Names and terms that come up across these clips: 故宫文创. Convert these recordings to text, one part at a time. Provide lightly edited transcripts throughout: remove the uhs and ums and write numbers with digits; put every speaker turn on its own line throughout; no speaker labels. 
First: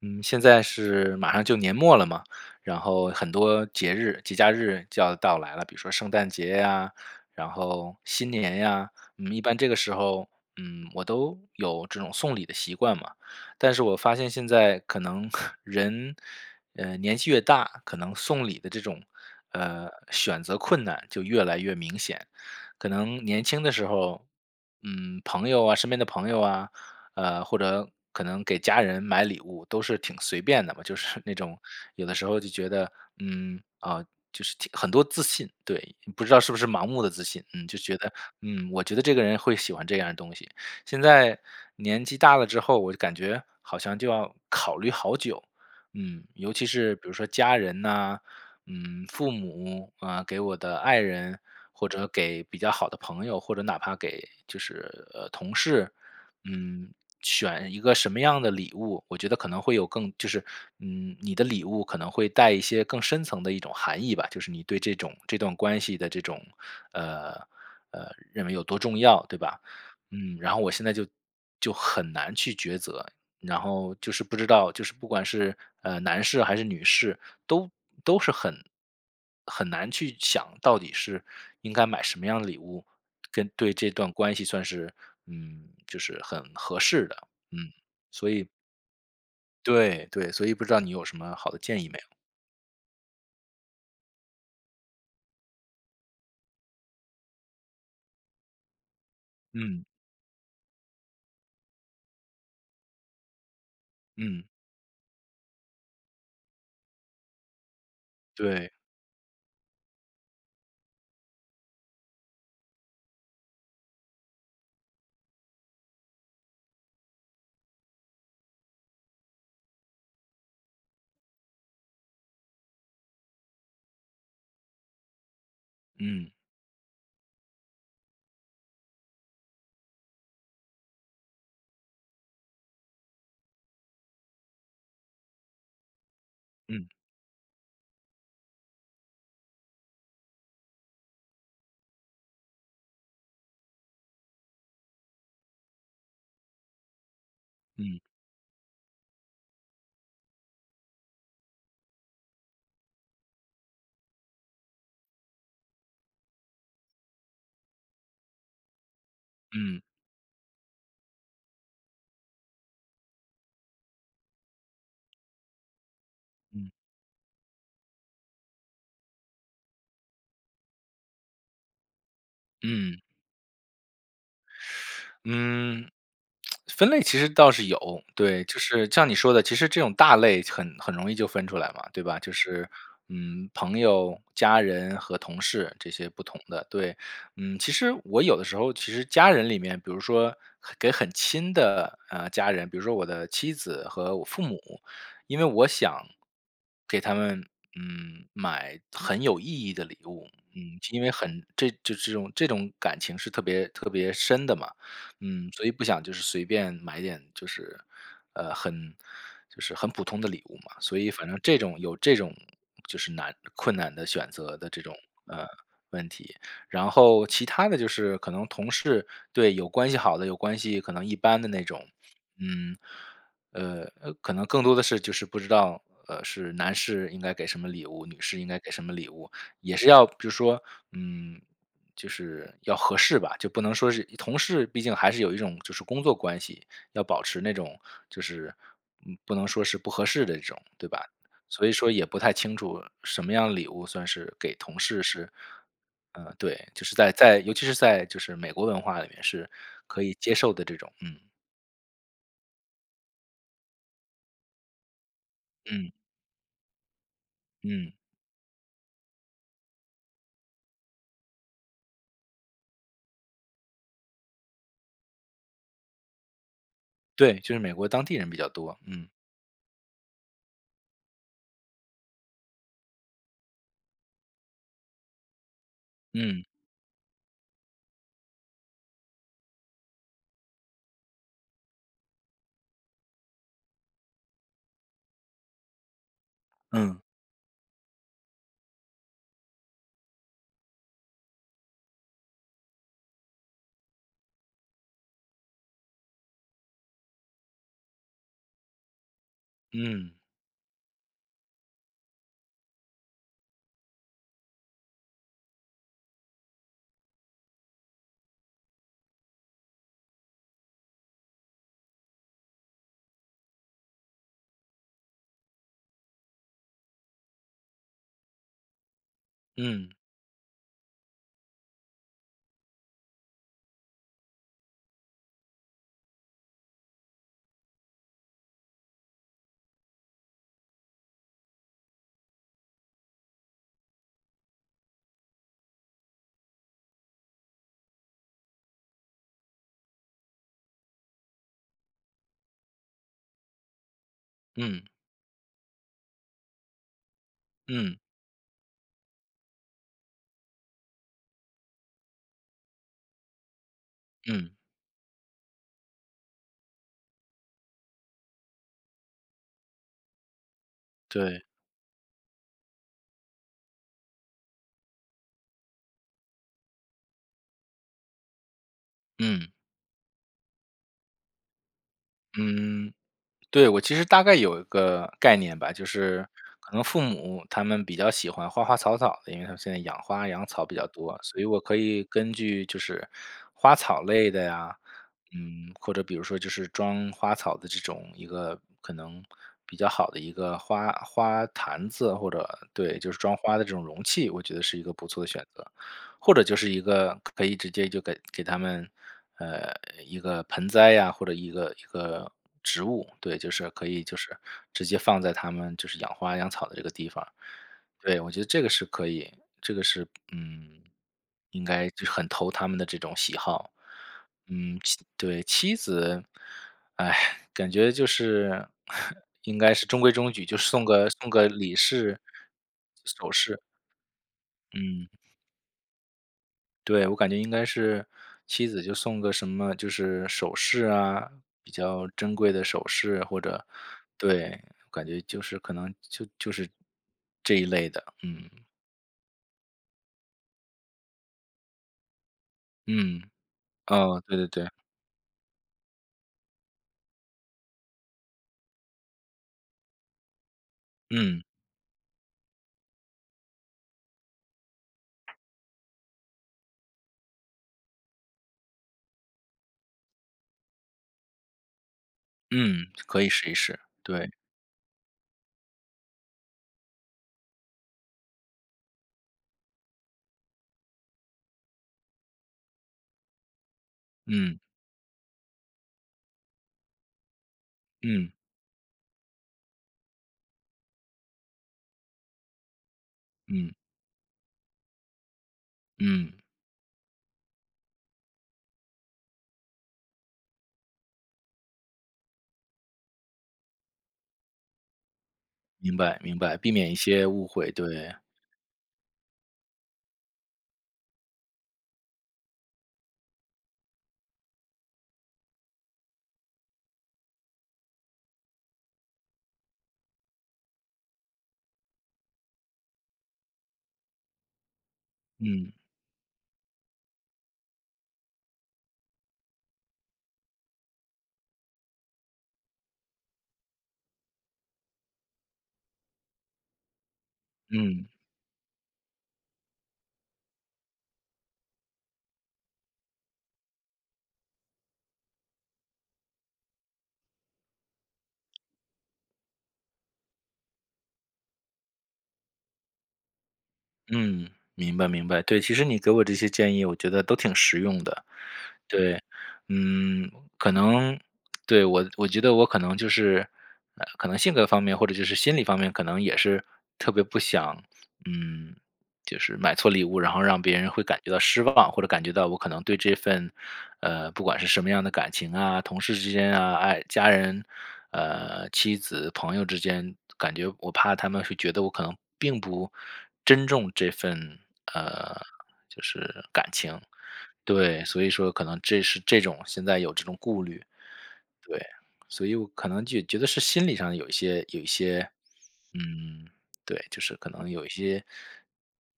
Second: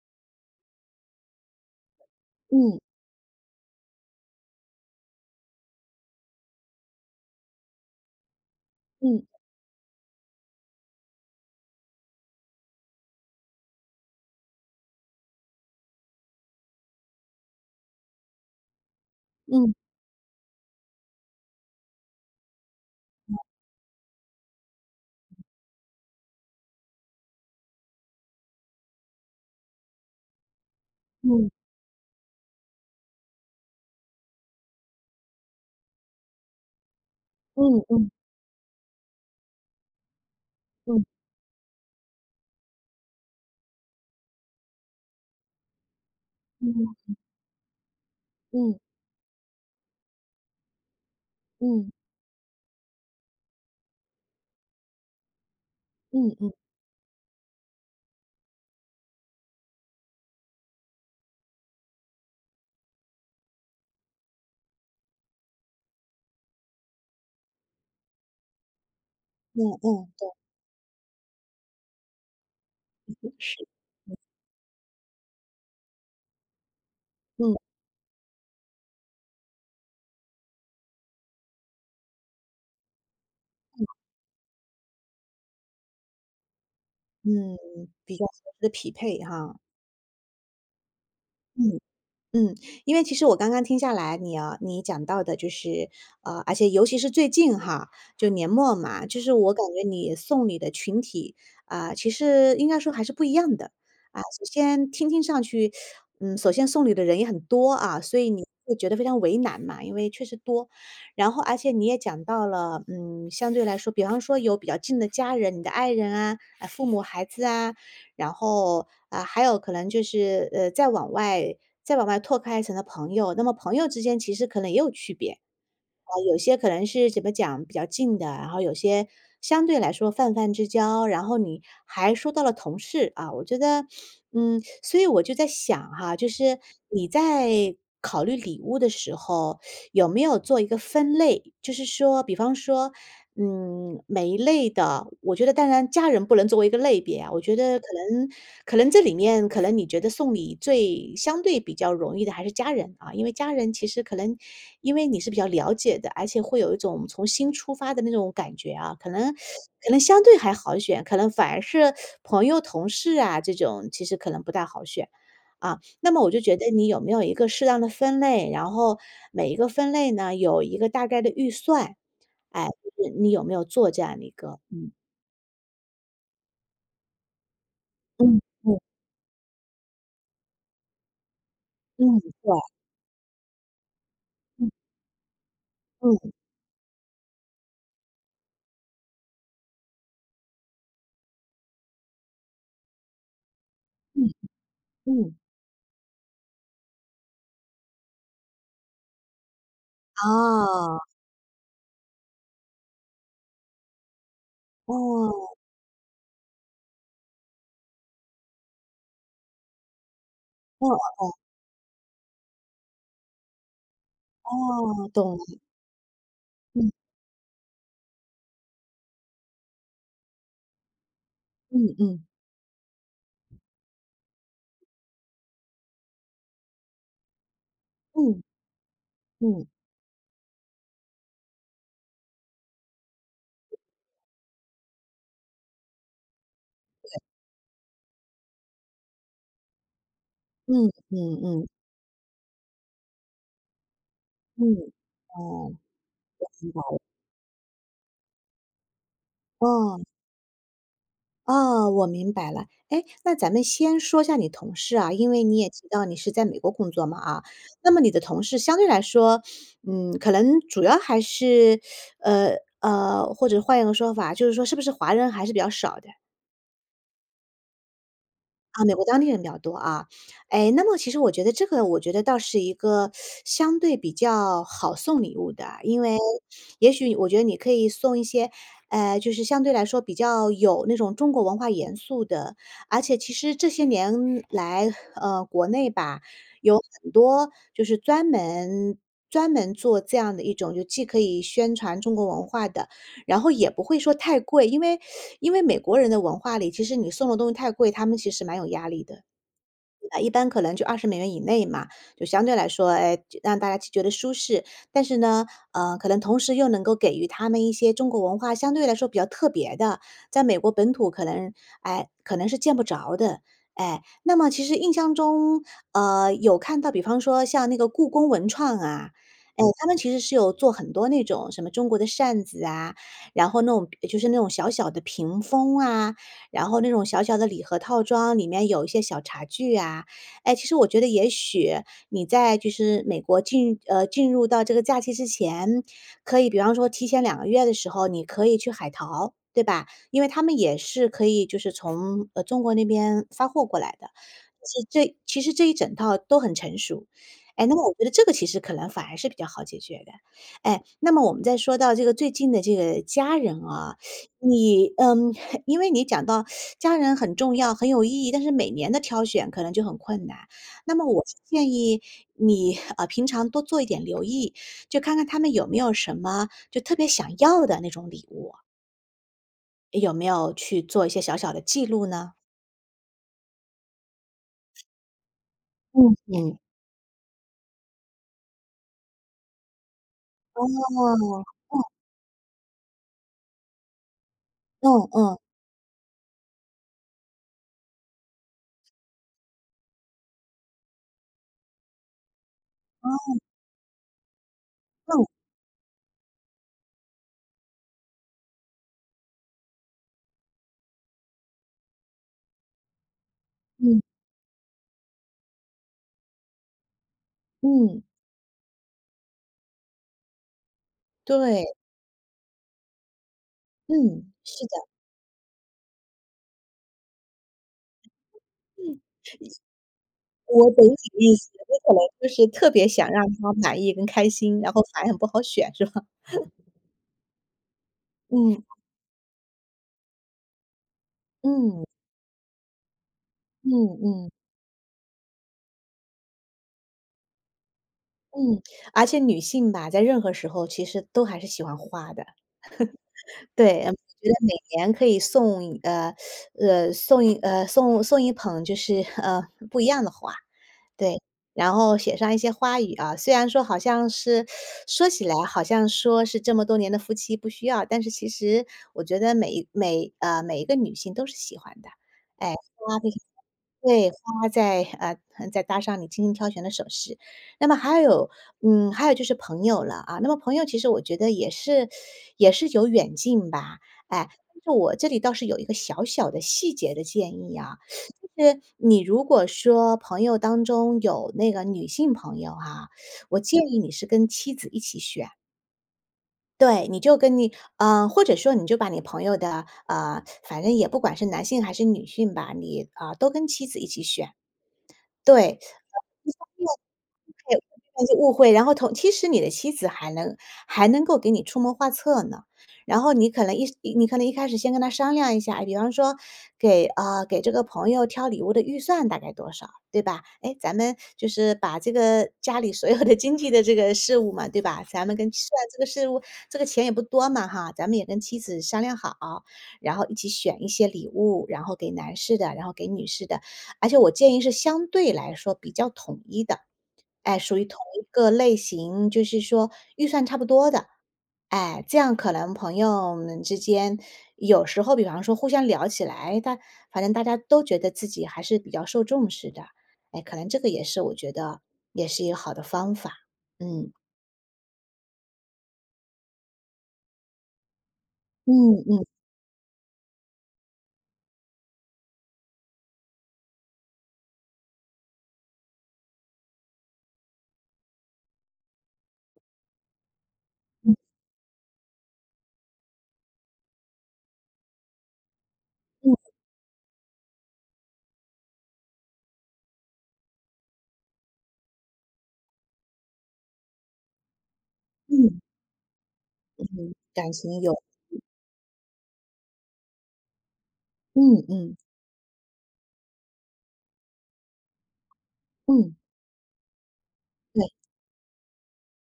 嗯，现在是马上就年末了嘛，
嗯
然后很多节日、节假日就要到来了，比如说圣诞节呀，然后新年呀，
嗯
嗯，一般这个时候，嗯，我都有这种送礼的习惯嘛。但是我发现现在可能 人，年纪越大，可能送礼的这种，
嗯
选择困难就越来越明显。可能年轻的时候，嗯，朋友啊，身边的朋友啊，或者可能给家人买礼物都是挺随便的嘛，就是那
嗯
种有的时候就觉得，嗯，啊，就是挺很多自信，对，不知道是不是盲目的自信，嗯，就
嗯
觉
嗯
得，嗯，我觉得这个人会喜欢这样的东西。
嗯
现
嗯
在年纪大了之后，我就感觉好像就要考虑好久，嗯，尤其是比如
嗯
说家人呐、
嗯
嗯，父母啊、给我的爱人，或
嗯
者给比较好的朋友，或者哪怕给就是同事，
嗯，
嗯，选一个什么样的礼物，我觉得可能会有更就是，嗯，你的礼物可能会带一些更深层的一种含义吧，就是你对这种这段关系的这种，呃认为有多重要，对
嗯
吧？
嗯，
嗯，然后我现在就很难去抉择，
对，
然
是，
后就是不知道，就是不管是男士还是女士，
嗯
都是很难去想到底是应该买什么样的礼物，跟对这段关系算是嗯，就是很合适的，
嗯，
嗯，
比较
所
合适
以
的匹配哈。
对对，所以不知道你有什么好的
嗯。
建议没有？
嗯，因为其实我刚刚听下来，你啊，你讲到的就是，而且尤其是最近哈，就年末嘛，就是我感
嗯
觉你送礼的群体啊，其实应该说还是不一样的啊。首
嗯，
先听听上去，嗯，首先送礼的人也很多啊，所以你
对，
会觉得非常为难嘛，因为确实多。然后而且你也讲到了，嗯，相对来说，比方说有比较近的家人，你的爱人啊，啊，父母、孩子啊，然后啊，还有可能就是再往外。再往外拓开一层的朋友，那么朋友之间其实可能也有区别。啊，
嗯
有些可能是怎么讲比较近的，然后有些相对来说泛泛之交，然后你还说到了同事啊，我觉得，嗯，所以我就在想哈，就是
嗯
你在考虑礼物的时候，有没有做一个分类？就是说，比方说嗯，每一类的，我觉得当然家人不能作为一个类别啊，我觉得可
嗯
能可能这里面可能你觉得送礼最相对比较容易的还是家人啊，因为家人其实可能因为你是比较了解的，而且会有一种从心出发的那种感觉啊，可能
嗯
可能相对还好选，可能反而是朋友、同事啊这种其实可能不太好选。啊，那么我就觉
嗯
得
嗯
你有没有一个适当的分类，然后每一个分类呢有一个大概的预算，哎，
嗯
就是你有没有做这样的一个
嗯，分类其实倒是有，
嗯
对，就
嗯
是像你说的，其实这种大类很容易就分出来嘛，对吧？
嗯，
就
对，
是嗯，朋友、家
嗯
人和同事这些不
嗯
同的，对，嗯，其实我有的时候其实家人里面，比如说很给很亲的家人，比如说我的妻子和我
嗯
父母，
嗯。
因为我想给他们嗯买很有意义的礼物，嗯，
哦，
因为很这就这种感情是特别特别深的嘛。
哦，
嗯，所以不想就是随便买点就是，很就是很普通的礼物嘛，
哦
所以反正这种有这种就是难困难的选择的这种，
哦，懂
呃，
了，
问题。然
嗯
后其他的就是可能同事对，有关系好的，有关系可能一般的那种，
嗯嗯
嗯，可能更多的是就是不知道，是男士应该给什么礼物，女士
嗯
应该给什么礼物，
嗯
也是要比如说，嗯就是要合适吧，就不能说是同事，毕竟还是有一种就是工作关系，要保持那种就是，嗯，不能说是不合适的这种，
嗯
对吧？
嗯嗯
所以说也不太清楚什么样的礼物算是给同
嗯，
事是，
哦，
嗯，对，
明白
就是
了，
在尤其是在就是美国文化里面是
哦，
可以接受的这种，嗯
哦，我明白了。哎，那咱们先说一下你同事啊，因为你也提
嗯
到你是在美国工作嘛啊，那
嗯，
么你的同事相对来说，嗯，可能主要还是，呃，或者换一个说法，就是说是不是华人还是比较少的？
对，就是美国当地人比较多，
啊，美国
嗯
当地人比较多啊。哎，那么其实我觉得这个我觉得倒是一个相对比较好送礼物的啊，因为
嗯
也许我觉得你可以送一些，就是相对来说比较有那种中国文化元素的，而且其实这些年来，国内吧，有
嗯
很多就是专门做这样的一种，就既可以宣传中国文化的，然后也不会说太贵，因为美国人的文化里，其实你送的东西太贵，他们其实蛮有压力的。
嗯
一般可能就20美元以内嘛，就相对来说，哎，让大家去觉得舒适。但是呢，可能同时又能够给予他们一些中国文化相对来说比较特别的，在美国本土可能，哎，可能是见不着的。哎，那么其实印象中，有看到，比方说像那个故宫文创啊，哎，他
嗯
们其实是有做很多那种什么中国的扇子啊，然后那种就是那种小小的屏风啊，然后那种小小的礼盒套装里面有一些小茶具啊。哎，其实我觉得也许你在就是美国进入到这个假期之前，可以比方说提前2个月的时候，你可以去海淘，对吧？因为他们也是可以就是从，中国那边发货过来的。是
嗯
这其实这一整套都很成熟。哎，那
嗯
么我
嗯
觉得这个其实可能反而是比较好解决的。哎，那么我们再说到这个最近的这个家人啊，
嗯，
你因为你讲到家人很重要、很有意义，但是每年的挑选可能就很困难。那么我是
对，
建议你，平常多做一点留意，就看看他们有没有什么就特别想要的那种礼物，
嗯
有没有去做一些小小的记录呢？
嗯。对，我其实大概有一个概念吧，就
嗯
是
嗯。
可能父母他们比较喜欢花花草草的，因为他们现在养花养草
哦，
比较多，所以我可以根据就是花草类的呀，
嗯嗯
嗯，或者比如说就是装花草的这种一个可能比较好的一个花坛子，或者对，就是装花的这种容器，我觉得是一个不
嗯
错的
嗯
选择，或者就是一个可以直接就给他们呃，一个盆栽呀，或者一个植物，对，就是可
嗯
以就是直接放在他们就是养花养草的这个地方。
嗯，
对，我觉得这个是可以，这个是嗯，应
对，
该就是很投他们的这种喜好。
嗯，是
嗯，
的，
妻对，妻子，哎，感觉就是
嗯
应该是中规中矩，就
我懂
送个
你意思，你
礼
可能
饰、
就是特别想让
首
他
饰，
满意跟开心，然后反而
嗯。
很不好选，是吧？
对，我感觉应该是妻
嗯
子就送个什么，就是首饰啊，比
嗯。
较珍贵的首饰或者
嗯嗯
对，感觉就是可能就是这一类的，嗯，
嗯，而且女性吧，在任何时候其实都还是喜欢花的。
嗯，
对，
哦，
觉得
对对
每
对，
年可以送一捧就是 不一样的花，对，
嗯，
然后写上一些花语啊。虽然说好像是说起来好像说是这么多年的夫妻不需要，但是其实我觉得每一个女性都是喜欢的，哎，
嗯，
花非常
可以试一试，
对，
对，
花再搭上你精心挑选的首饰，那么还有还有就是朋友了啊。那么朋友其实我觉得也是有远近吧，哎，
嗯，
但是我这里倒是有一个小小的细节的建议啊，
嗯，
就是你如果说朋友当中有那个女性朋友哈，我建
嗯，
议你是跟妻子一起选。
嗯，
对，你就跟你，或者说你就把你朋友的，反正也不管是男性还是女性吧，你啊、都跟妻子一起选。对，
明白
一
明
方
白，
面
避免一些误
对，
会，
那些
对，
误会，然后其实你的妻子还能能够给你出谋划策呢。然后你可能一开始先跟他商量一下，哎，比方说给这个朋友挑礼物的预算大概多少，对吧？哎，咱们就是把这个家里所有的经济的这个事务嘛，对吧？咱们虽然
嗯，
这个事务这个钱也不多嘛哈，咱们也跟妻子商量好，然后一起选一些礼物，然后给男士的，然后给女士的。而且我建议是相对来说比较统一的，哎，属于同一
嗯。
个类型，就是说预算差不多的，哎，这样可能朋友们之间有时候，比方说互相聊起来，反正大家都觉得自己还是比较受重视的，哎，可能这个也是我觉得也是一个好的方法，嗯
嗯，明白明白。对，其实你给我这些建议，我觉得都挺实用的。
嗯嗯
对，嗯，可能对我，我觉得我可能就是，可能性格方面或者就是心理方面，可能也是特别不想，嗯，就是买错礼物，然后让别人
嗯
会感觉到失望，或者感觉到我可能对这份，不管是什么样的感情啊，同事
嗯
之间啊，爱家人，妻子、朋友之间，感觉我怕他们会觉得我可能并不珍重这份，呃，
嗯
就是
嗯，
感情。
感情有，
对，所以说可能这是这种现在有这种顾虑。
嗯嗯
对，所以我可能就觉得是心理上有一些，
嗯，
嗯，对，就是可能
对，
有一些，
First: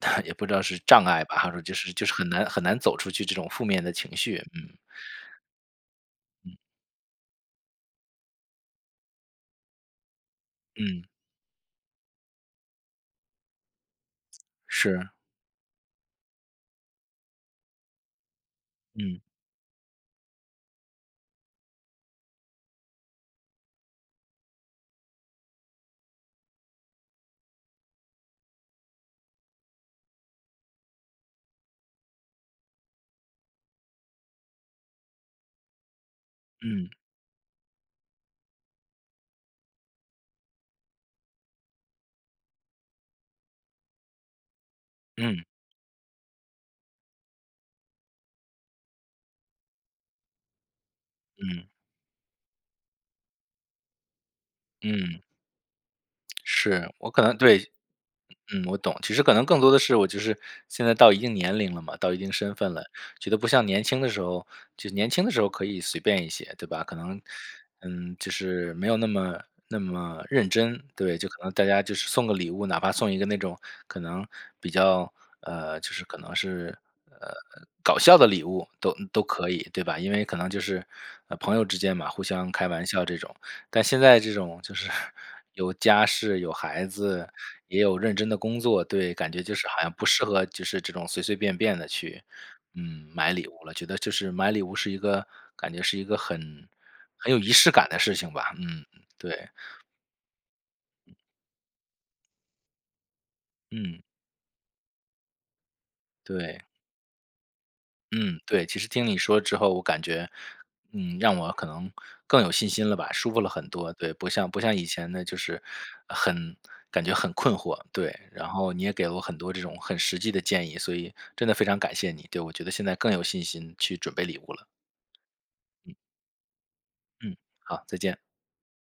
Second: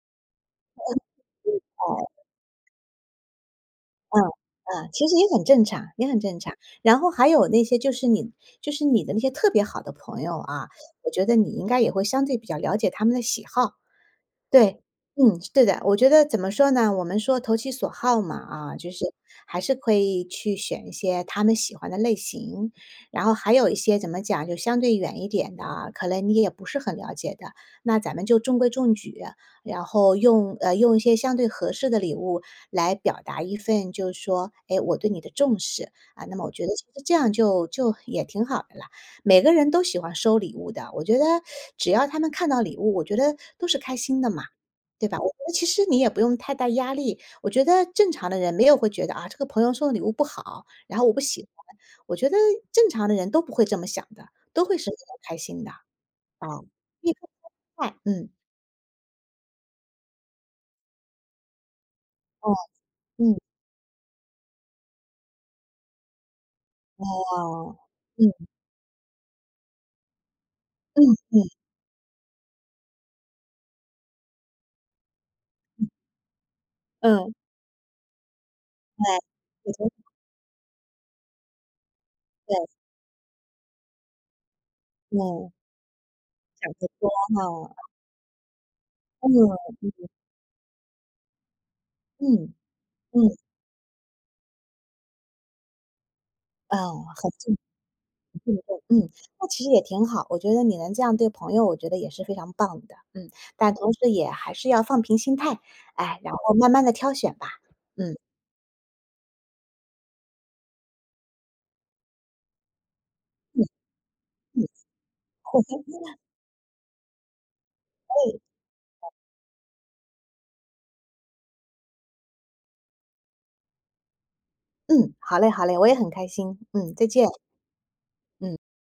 也不知道是障碍吧，还是说就是
嗯，好。
很难很难走出去这种负面的情
嗯，
绪，嗯
嗯，其实也很正常，也很正常。然后还有那些就是你的那些特别好的朋友啊，
嗯，
我觉得你应该也会相对比较了解他们的喜好。对，
是，
嗯，对的。我觉得怎么说呢，我们说投其所好嘛，啊，就是
嗯
还是可以去选一些他们喜欢的类型，然后还有一些怎么讲，就相对远一点的啊，可能你也不是很了解的，那咱们就中规中矩，然后用一些相对合适的礼物来表达一份，就是说，哎，我对你的重视啊。那么我觉得其
嗯
实这样就也挺好的了。每个人都喜欢收礼物的，我觉得只要他们看到礼物，我觉得都是开心的嘛，对吧？我觉
嗯嗯
得其实你也不用太大压力，我觉得正常的人没有会觉得啊，这个朋友送的礼物不好，然后我不喜
嗯
欢，我觉得正常的人都不会这么想的，都会是很
嗯，
开心的啊。
是我
一分
可
钱
能对
一块嗯，
嗯，我懂。其实可能更多的是我就是现在到一定年龄了嘛，到一定
哦，
身份了，觉
嗯，
得不像年轻的时候，就年轻的时候可以随便一些，对吧？可能，
哦，
嗯，
嗯
就是没有那么认真，
嗯
对，就可
嗯
能大家就是送个礼物，哪怕送一个那种可能比较就是可能是
嗯，
呃搞笑的礼物都
对，
可以，
我
对
觉
吧？
得
因为可能就是朋友之间嘛，互相
对，
开玩笑这种。但现在这种就是
嗯，
有家室、有
想
孩
得多
子，
哈，
也有认真的工作，对，感觉就是
嗯
好像不适合就是这种随随便便的去，
嗯
嗯，
嗯，
买礼物了。觉得就是买礼物是一个感觉是一个很
哦，很
有仪
重
式感的事情吧，
嗯对，
嗯，
嗯，那
对，
其实也挺好，我觉得你能这样对朋友，我觉得也是非常棒的，嗯，但同
嗯，
时也还是要放平心态，哎，然后
对，
慢慢的挑选吧，嗯，
嗯，对。其实听你说之后，我感觉，嗯，让我可能更有信心了吧，舒服了
嗯，
很多，对，不像
嗯，
以前的就是 很感觉很困惑，对。
哎，
然后你也给了我很多这种很实际的建议，所以真的非常感谢你，对，我觉得现在更有信心去准备礼物了。
嗯，好嘞，好嘞，我也很开心，嗯，再见，
嗯，好，再见。
嗯。